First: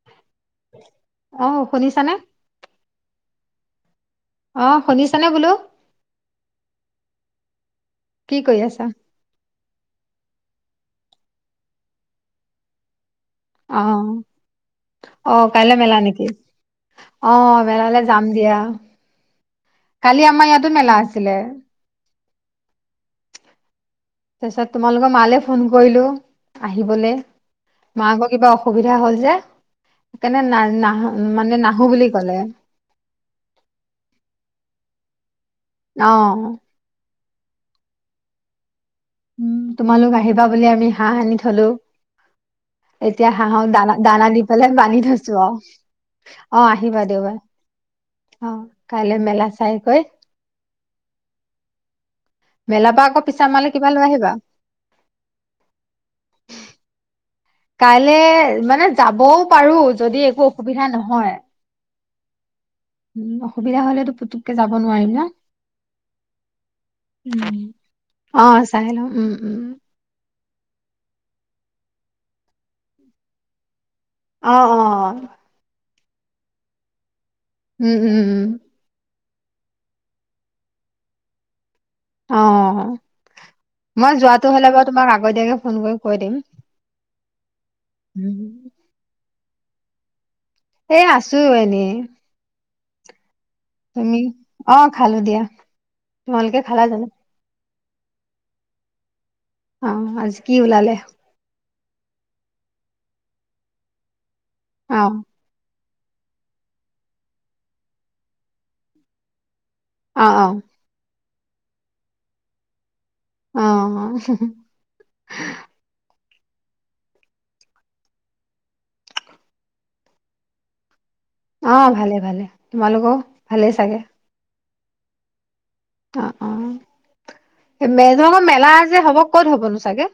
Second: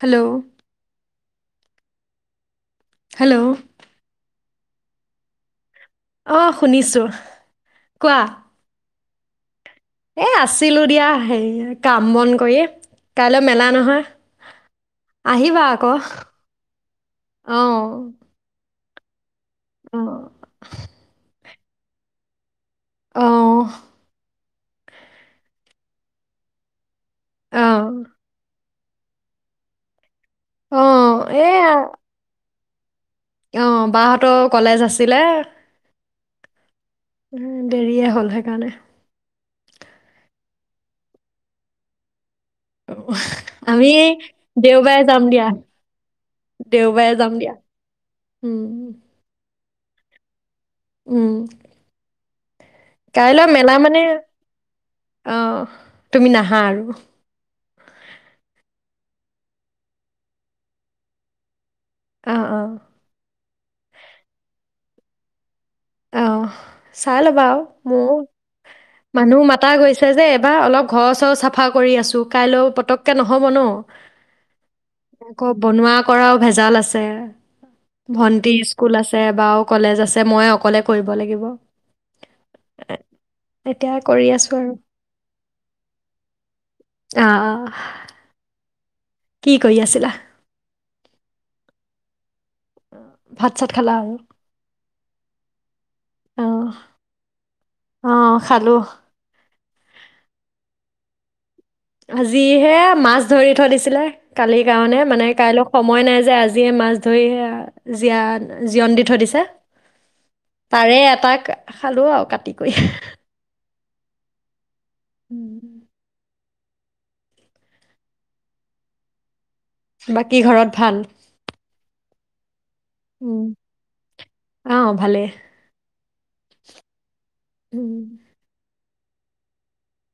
Hello. আহ শুনিছানে hello অঁ শুনিছা নে বোলো অ', শুনিছোঁ। কোৱা কি কৰি আছা এ, আছিলো দিয়া, হে কাম বন কৰিয়ে। অ', অ', আহিবা কাইলে আকৌ মেলা নেকি? অ', অঁ মেলালে যাম দিয়া। অঁ কালি আমাৰ ইয়াতো মেলা আছিলে। অহ। তাৰপিছত তোমালোকৰ মালে ফোন কৰিলো আহিবলৈ অঁ মা আকৌ কিবা অ অসুবিধা হ'ল যে কাৰনে ন নাহো অঁ এই মানে নাহো বুলি ক'লে অঁ বাহঁতৰ কলেজ আছিলে অহ দেৰিয়ে হ'ল সেইকাৰণে উম, তোমালোক আহিবা বুলি আমি হাঁহ আনি থলো। এতিয়া হাঁহক আমি দানা দানা দি পেলাই বানি দেওবাৰে যাম থৈছো দিয়া অঁ অঁ আহিবা যাম দেওবাৰে দিয়া অ উম কাইলে মেলা চাই কয় উম মেলাৰ পৰা আকৌ কাইলৈ পিছামালে মেলা কিবা মানে, লৈ আহিবা। আহ, তুমি নাহা আৰু। কাইলৈ মানে যাবও পাৰো, যদি একো অসুবিধা নহয়। অ', অ'। উ অসুবিধা হলেতো পুতুককে যাব নোৱাৰিম ন আহ, চাই ল'বা উম। আৰু মোৰ, অ', চাই লওঁ উম, মানুহ উম, মাতা গৈছে যে [unintelligible] অলপ ঘৰ চৰ চাফা কৰি আছোঁ, কাইলৈও পতককৈ নহ'ব ন। অ অ আকৌ বনোৱা কৰাও ভেজাল আছে। উম, উম, উম, ভণ্টিৰ স্কুল আছে। আছে বাও কলেজ আছে মই অকলে কৰিব লাগিব। অ', এতিয়া মই কৰি আছো যোৱাটো হ'লে আৰু বাৰু তোমাক আগতীয়াকে ফোন কৰি কৈ দিম। অ কি কৰি আছিলা? এ আছো এনেই। অম। তুমি অ', খালো দিয়া অ তোমালোকে খালা জানো? অ খালো আহ আজ কি ওলালে? আজিহে মাছ ধৰি থৈ দিছিলে কালিৰ অ', কাৰণে মানে কাইলৈ সময় নাই যে আজিয়ে মাছ ধৰি সেয়া জীয় জীয়ণ দি থৈ দিছে। অ', অ', পাৰে এপাক খালো আৰু কাটি কৰি। অ উম। বাকী ঘৰত ভাল অ ভালে ভালে তোমালোকো ভালেই চাগে। আহ ভালেই। অ অ মেলো মেলা আছে। যে হ'ব ক'ত হ'বনো ছাগে।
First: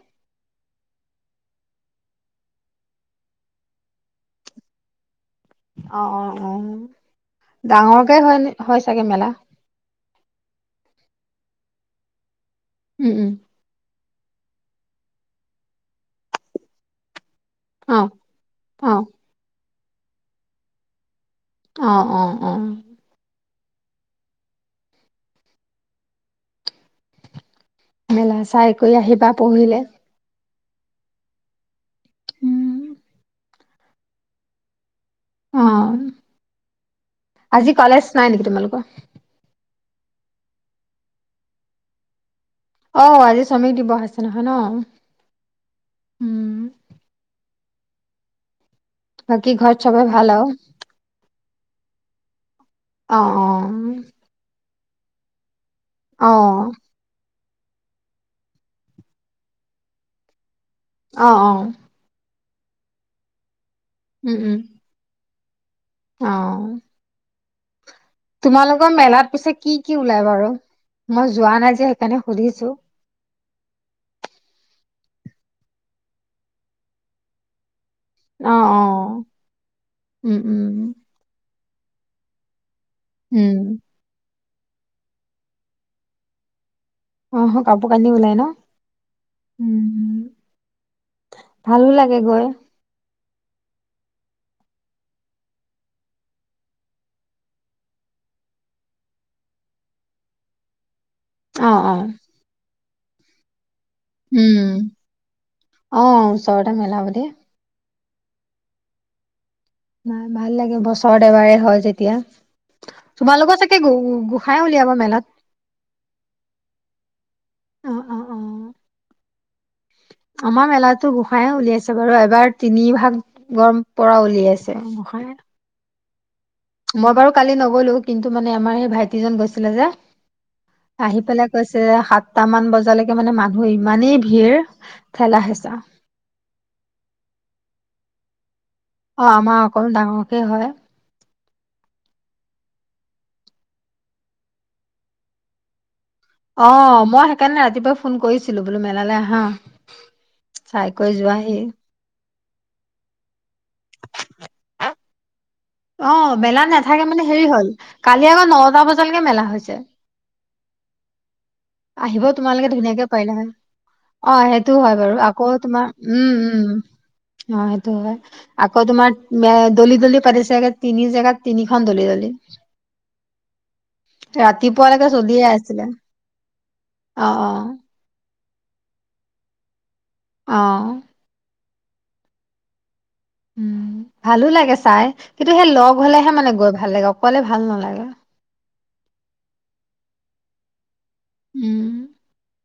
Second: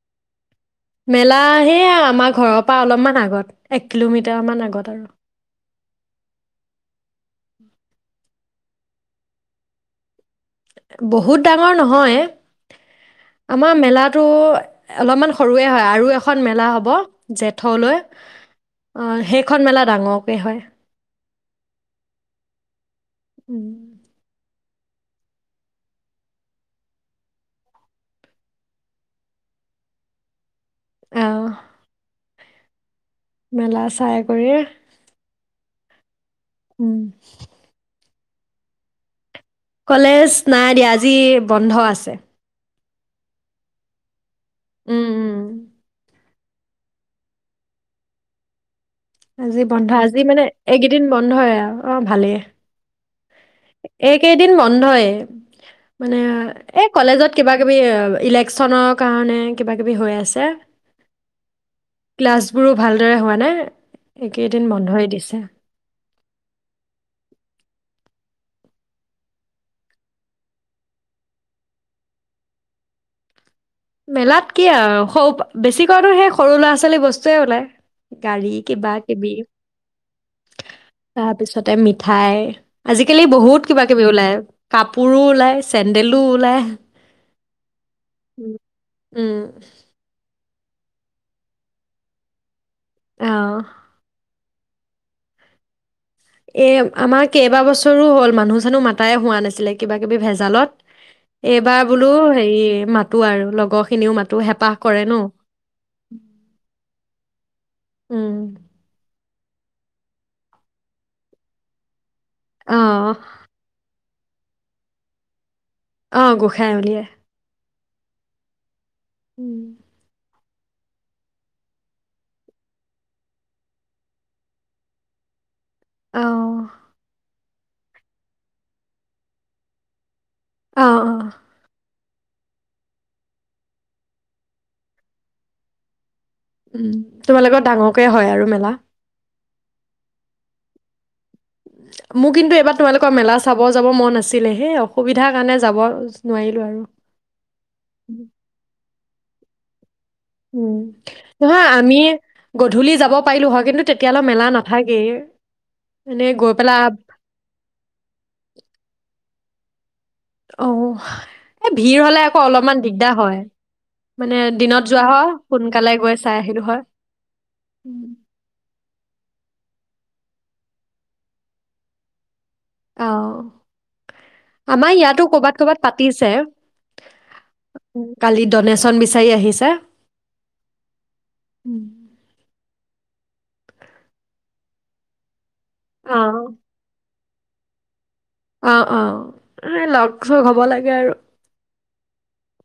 মেলা সেয় আমাৰ ঘৰৰ পৰা অলপমান আগত এক কিলোমিটাৰমান আগত আৰু অ অ অ ডাঙৰকে হয় হয় চাগে মেলা বহুত ডাঙৰ নহয়। উম উম আমাৰ মেলাটো অলপমান সৰুৱে হয় আৰু এখন মেলা হ'ব। অ জেঠলৈ অ', সেইখন মেলাত ডাঙৰকে হয় অ অ অ উম মেলা চাই কৰি আহিবা পঢ়িলে। অহ। উম মেলা চাই কৰি অ'। উম। আজি কলেজ নাই নেকি, তোমালোকৰ? কলেজ নাই দিয়া আজি বন্ধ আছে। অ', আজি শ্ৰমিক দিৱস আছে। সনহ ন'। উম, উম। উম! বাকী আজি ঘৰত বন্ধ চবে আজি ভাল মানে আৰু এইকেইদিন বন্ধ হয় আৰু অ', ভালেই। অ অ এইকেইদিন ম' বন্ধয়। মানে, অ এই কলেজত কিবা কিবি, ইলেকচনৰ কাৰণে, কিবা কিবি হৈ আছে। অ'! অ'! গ্লাছবোৰো ভালদৰে হোৱা নাই। এইকেইদিন বন্ধই দিছে। অঁ! তোমালোকৰ মেলাত, পিছে কি কি ওলাই বাৰু? মই যোৱা নাই যে, সেইকাৰণে সুধিছো। মেলাত কি আৰু সৰু বেছিকেনো সেই, সৰু ল'ৰা ছোৱালী বস্তুৱে ওলায়। গাড়ী অ অ কিবা কিবি, উম উম তাৰপিছত তাই মিঠাই আজিকালি উম বহুত কিবা কিবি ওলায়। কাপোৰো ওলায়, চেণ্ডেলো ওলায়। অ' হ কাপু কান নি লাই ন' উম উম, উম। ভালো লাগে গৈ। অহ। এ আমাৰ কেইবা বছৰো হ'ল মানুহ চানুহ মাতাই হোৱা নাছিলে কিবা কিবি ভেজালত অ এইবাৰ অ বোলো হেৰি মাত তো আৰু লগৰ খিনিও মাতো উম, হেঁপাহ কৰে ন অ', চট মেলাব দ উম! নাই ভাল লাগে বছৰত এবাৰে হয় অ যেতিয়া। তোমালোক ছাগে গু গোসাই উলিয়াবা মেলাত। আহ গোঁসাই উলিয়াই। অ' অ' অ'! উম! আমাৰ মেলাতো গোঁসাই উলিয়াইছে বাৰু এবাৰ তিনি ভাগৰ পৰা উলিয়াইছে গোঁসাই। অ মই বাৰু কালি নগলো। কিন্তু, মানে আমাৰ সেই ভাইটিজন গৈছিলে যে। অ অ আহি পেলাই কৈছে, হাত সটামান বজালৈকে মানে মানুহে ইমানেই ভিৰ ঠেলা হেচা উম, তোমালোকৰ ডাঙৰকে হয় আৰু মেলা। অ' আমাৰ অকল ডাঙৰকে হয়। মোৰ কিন্তু, এইবাৰ তোমালোকৰ মেলা চাব যাব মন আছিলে। সেই অসুবিধাৰ কাৰণে যাব নোৱাৰিলো অ আৰু মই সেইকাৰণে ৰাতিপুৱাই ফোন কৰিছিলো বোলো মেলালৈ আহা উম, চাই কৰি যোৱাহি নহয় আমি, গধূলি যাব পাৰিলো হয়। কিন্তু, তেতিয়ালৈ মেলা নাথাকেই। অ এনেই গৈ মেলা পেলাই নাথাকে মানে হেৰি হল কালি আকৌ নটা বজালৈকে মেলা হৈ হৈছে [inaudible] অ এই ভিৰ হলে আহিব, আকৌ তোমালোকে অলপমান ধুনীয়াকে দিগদাৰ পাৰিলা হয়, মানে অ' সেইটো দিনত হয় যোৱা বাৰু আকৌ, তোমাৰ সোনকালে গৈ চাই উম, আহিলো উম, হয় অ' সেইটো উম, হয়। আকৌ তোমাৰ দলি দলি পাতিছেগে তিনি জেগাত তিনিখন দলি দলি আহ আমাৰ ৰাতিপুৱালৈকে ইয়াতো চলিয়ে কৰবাত ক'বাত আছিলে পাতিছে অ অ উম, কালি ড'নেশ্যন বিচাৰি আহিছে অ' উম! উম, ভালো লাগে চাই। কিন্তু সেই লগ অ হ'লেহে মানে গৈ ভাল লাগে কলে ভাল নালাগে অ' অ' এ লগ চগ হব লাগে আৰু উম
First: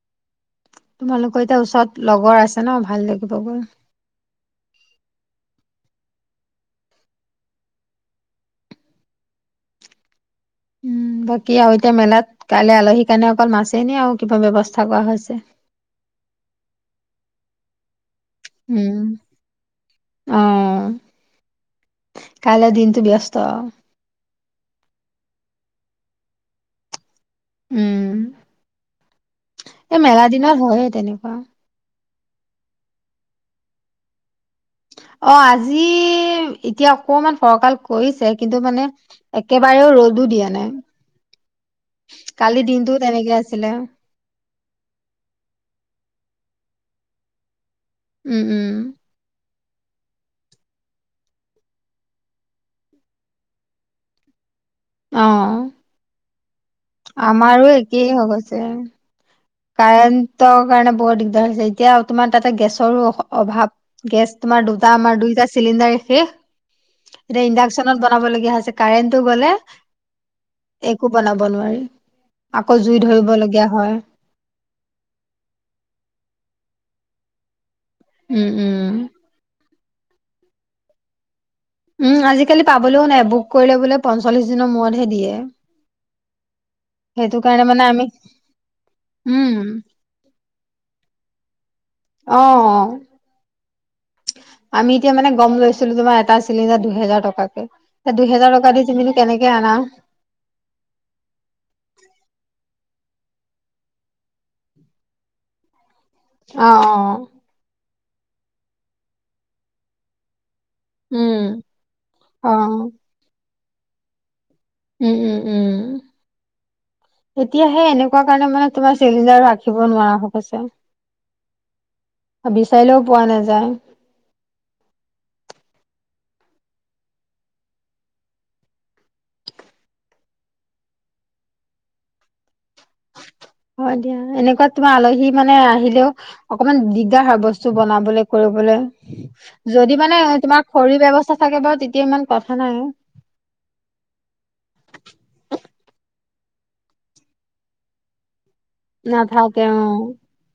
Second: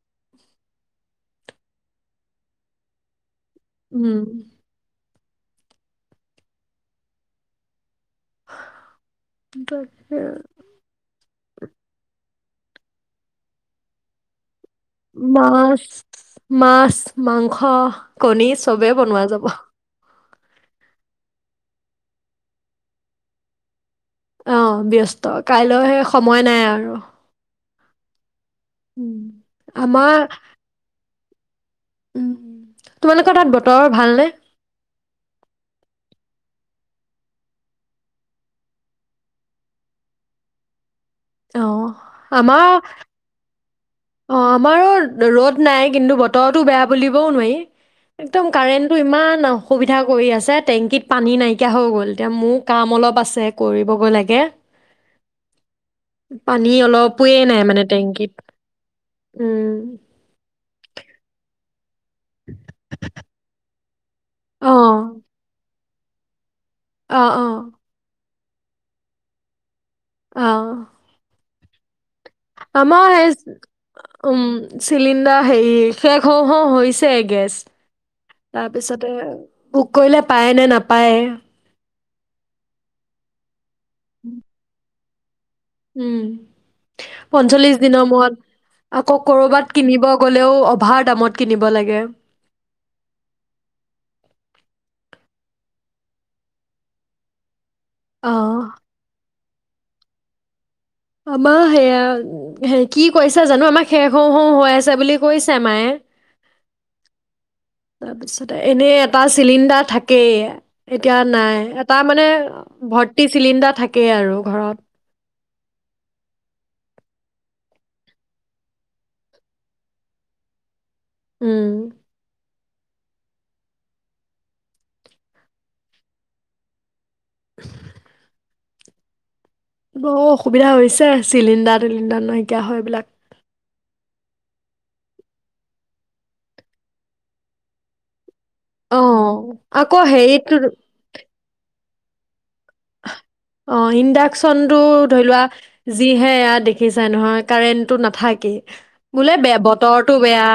তোমালোকৰ এতিয়া ওচৰত লগৰ আছে ন ভাল দে উম তাকে! উম, বাকি আৰুএ তিয়া মেলাত কাইলৈ আলহীৰ কাৰণে অকল মাছেই নে আৰু কিবা ব্যৱস্থা কৰা হৈছে? মাছ মাছ মাংস কণী চবে উম, বনোৱা যাব অ কলৈ দিনটোো ব্যস্ত অ ব্যস্ত কাইলৈ সেই সময় নাই আৰু উম উম, এই মেগা দিনৰ হয় তেনে বা! উ তোমালোকৰ তাত বতৰ ভালনেে অ' আজি এতিয়া অকমান ফৰকাল কৰিছে। কিন্তু, মানে একেবাৰেও ৰ'দো দিয়া অ নাই। কালি আমাৰ দিনটো তেনেকে আছিলে অ আমাৰো ৰ'দ নাই কিন্তু বতৰতো বেয়া বুলিবও নোৱাৰি উম, একদম উম, কাৰেণ্টটো ইমান আৰু সসুবিধা কৰি আছে টেংকিত পানী নাইকিয়া হৈ গ'ল এতিয়া মোৰ কাম অলপ আছে কৰিবগৈ লাগে। অহ। পানী অলপোৱে নাই আমাৰো মানে একেই টেংকিত হৈছে। উম কাৰ ত কাৰণে বহুত দিগদাৰ হৈছে। এতিয়া তোমাৰ তাতে গেছৰো অভাৱ। গেছ তোমাৰ অ দুটা আমাৰ দুইটা চিলিণ্ডাৰখে অ এতিয়া অ ইণ্ডাকচনত বনাব লাগে। হৈছে কাৰেণ্টটো গ'লে অ একো বনাব নোৱাৰি। [inaudible] আকৌ জুই আমাৰ সেই ধৰিব লগীয়া হয়। উম চিলিণ্ডাৰ হেৰি শেষ হওঁ হওঁ হৈছে গেছ। উম, উম, তাৰপিছতে বুক কৰিলে পায় নে নাপায়। উম, আজিকালি পাবলৈও নাই বুক কৰি ল'বলে পঞ্চলিশ দিনৰ মূৰত দিয়ে। হম। সেইটো কাৰণে পঞ্চল্লিশ মানে আমি দিনৰ মূৰত আকৌ উম, কৰবাত কিনিব গ'লেও অভাৰ দামত কিনিব লাগে। অ' অ' আমি এতিয়া মানে। গম লৈছিলো তোমাৰ এটা চিলিণ্ডাৰ দুহেজাৰ টকাকে। এ অ দুহেজাৰ টকা দি তুমিনো কেনেকে আনা? আমাৰ সেয়া কি কৈছা জানো আমাৰ শেষ হও হও হৈ আছে বুলি কৈছে মায়ে। অ' অ'। তাৰপিছতে এনেই এটা চিলিণ্ডাৰ থাকেই। এতিয়া উম, নাই এটা মানে অ', ভৰ্তি চিলিণ্ডাৰ থাকেই আৰু। ঘৰত উম, উম। উম এতিয়াহে এনেকুৱা কাৰণে মানে তোমাৰ চিলিন্ডাৰ ৰাখিব নোৱাৰা হৈছে। উম। বিচাৰিলেও পোৱা নাযায়। [unintelligible] অ অসুবিধা হৈছে চিলিণ্ডাৰ টিলিণ্ডাৰ নাইকিয়া হয় এইবিলাক। হয় দিয়া এনেকুৱা তোমাৰ আলহী মানে আহিলেও অকমান দিগদাৰ হয় বস্তু বনাবলৈ অ কৰিবলৈ যদি আকৌ মানে হেৰিত তোমাৰ খৰিৰ ব্যৱস্থা থাকে বাৰু তে এতিয়া ইমান কথা নাই। অ ইণ্ডাকচনতটো ধৰি লোৱা যিহে এাত দেখিছাই নহয় কাৰেণ্টটো নাথাকেই বোলে বেয়া নাথাকে অ বতৰৰতো বেয়া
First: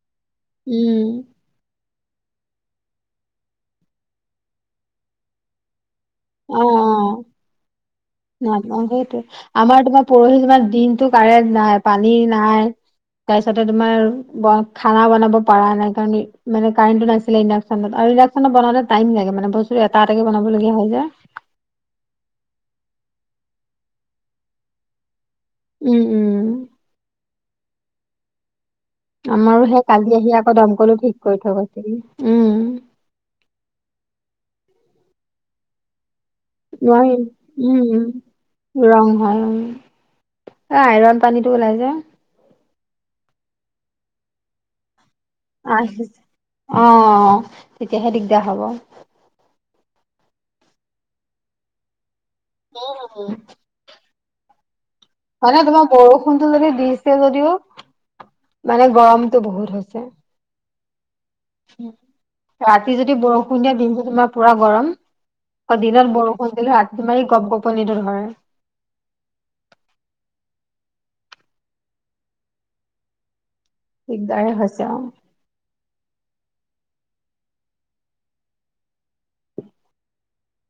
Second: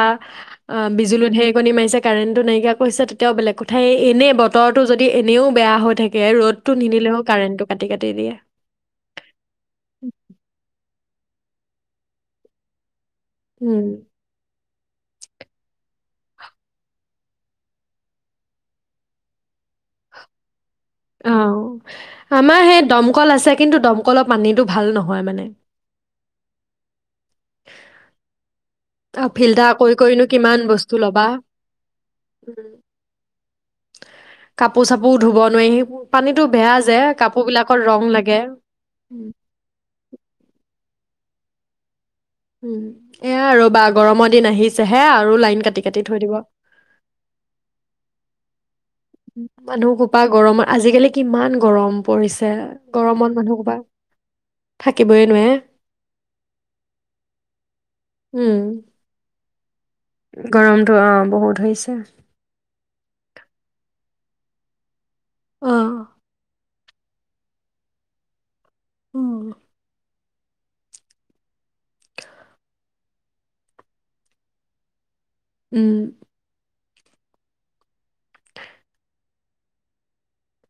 অ উম বিজুলো েৰিকণী মাৰিছে কাৰেণ্টটো নাইকিয়া কৰিছে তেতিয়াও বেলেগ কথাই এনেই বতৰটো যদি এনেও বেয়া হৈ থাকে। ে ৰদতটো নিনিলেও কাৰেণ্টটো কাটি কাটি দিয়ে ন' ন' সেইটো আমাৰ তোমাৰ পৰহি তোমাৰ দিনটো কাৰেণ্ট নাই, পানী নাই। তাৰপিছতে উম তোমাৰ খানা বনাব পৰা নাই কাৰণ মানোৰেণ্টটো নাছিলে ইণ্ডাকচনত আৰু ইণ্ডাকশচনত বনে টাইম লাগে মানে বস্তুটো এটা এটে বনাবলগীয়া হয়। যে অ', আমাৰ সে দমকল আছে কিন্তু দমকলৰ পানীটো ভাল নহয় মানে। উম, উম। আৰু আমাৰো ফিল্টাৰ সেই কৰি কালি কৰিনো আহি আকৌ কিমান বস্তু দমকলো ঠিক ল'বা কৰি থ গছিল উম কাপোৰ চাপোৰ ধুব নোৱাৰি সি ন লাগে উম ৰং উম হয় ৰ আইৰন পানীতটো ওলাই যায় উম, এয়া ৰ'বা গৰমৰ দিন আহিছে হে অ', অ', তেতিয়াহে দি তেতিয়া হ'ব মানুহ কোপা গৰমৰ আজিকালি কিমান গৰম। পৰিছে গৰমত মানুহ বা হয় নে তোমাৰ বৰষুণটো যদি দিছে যদিও মানে গৰম বহুত হৈছে। গৰম তো অ বহুত হৈছে। ৰাতি যদি বৰষুণিয়া দিনটো তোমাৰ পুৰা গৰম। অ', দিন বৰষুণটোহে তোমাৰ এই গপ গপনি টো ধৰে। কল দিকদাৰে হৈছে আৰু উম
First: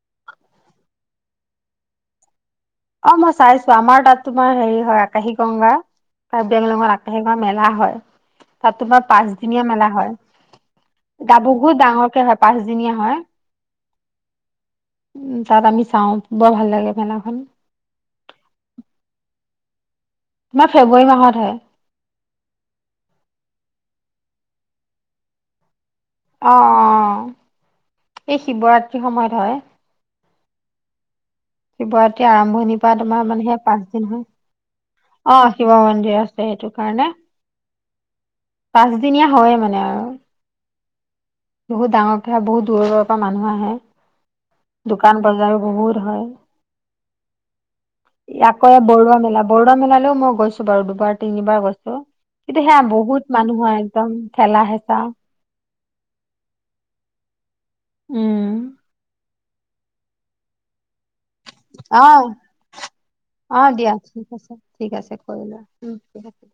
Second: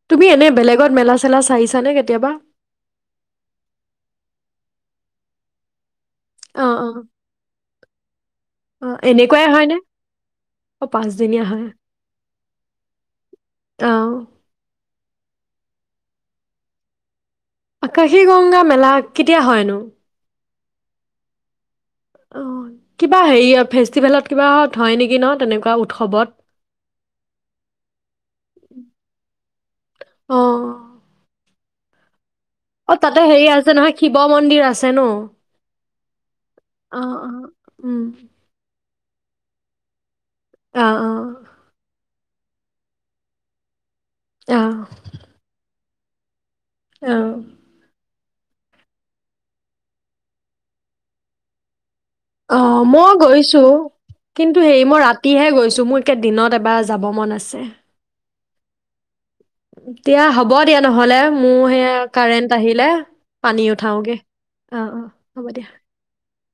তুমি এনে বেলেগত মেলা-চেলা চাইছানে কেতিয়াবা? অ' মই চাইছো আমাৰ তাত তোমাৰ হেৰি হয় আকাশী গংগা অ' কাৰ্বিংলঙৰ অ' আপেগোৱা মেলা হয় তাত অ' তোমাৰ এনেকুৱাই পাঁচদিনীয়া হয়নে? মেলা অ' হয় গা পাঁচদিনীয়া হয়। বহুত ডাঙৰকে হয় পাঁচদিনীয়া হয় অ'। উম তাত আমি চাওঁ বৰ ভাল লাগে মেলাখন আকাশী গংগা মেলা কেতিয়া হয়নো তোমাৰ ফেব্ৰুৱাৰী মাহত হয় অ কিবা হেৰি ফেষ্টিভেলত কিবা হয় নেকি ন তেনেকুৱা উৎ অ এই শিৱৰাত্ৰিৰ সময়ত হয় অ'। সেই বাৰ এতিয়া আৰম্ভণিৰ অ পৰা তাতে তোমাৰ হেৰি মানেহে আছে পাঁচ নহয় দিন শিৱ মন্দিৰ আছে ন হয় অ' শিৱ মন্দিৰ আছে সেইটো কাৰণে। আহ অ উম পাঁচদিনীয়া হয়ে মানে আৰু অ অ বহুত ডাঙৰ এতিয়া বহু দূৰ দূৰৰ পৰা মানুহ আহে। অ দোকান বজাৰ বহুত। হয় আহ আকৌ বৰুৱা মেলা বৰুৱা মেলালৈও মই গৈছো বাৰু দুবাৰ তিনিবাৰ গৈছো অ' মই গৈছো কিন্তু ঠেলা হে হেঁচা মই ৰাতিহে গৈছো মোৰ তাকে দিনত এবাৰ যাব মন আছে। উম, দিয়া হ'ব দিয়া নহলে মোৰ সেয়া অ', কাৰেণ্ট আহিলে পানী অ', দিয়া উঠাওগে ঠিক আছে অ ঠিক অ আছে হ'ব কৰিলোৱা দিয়া উম, ঠিক আছে।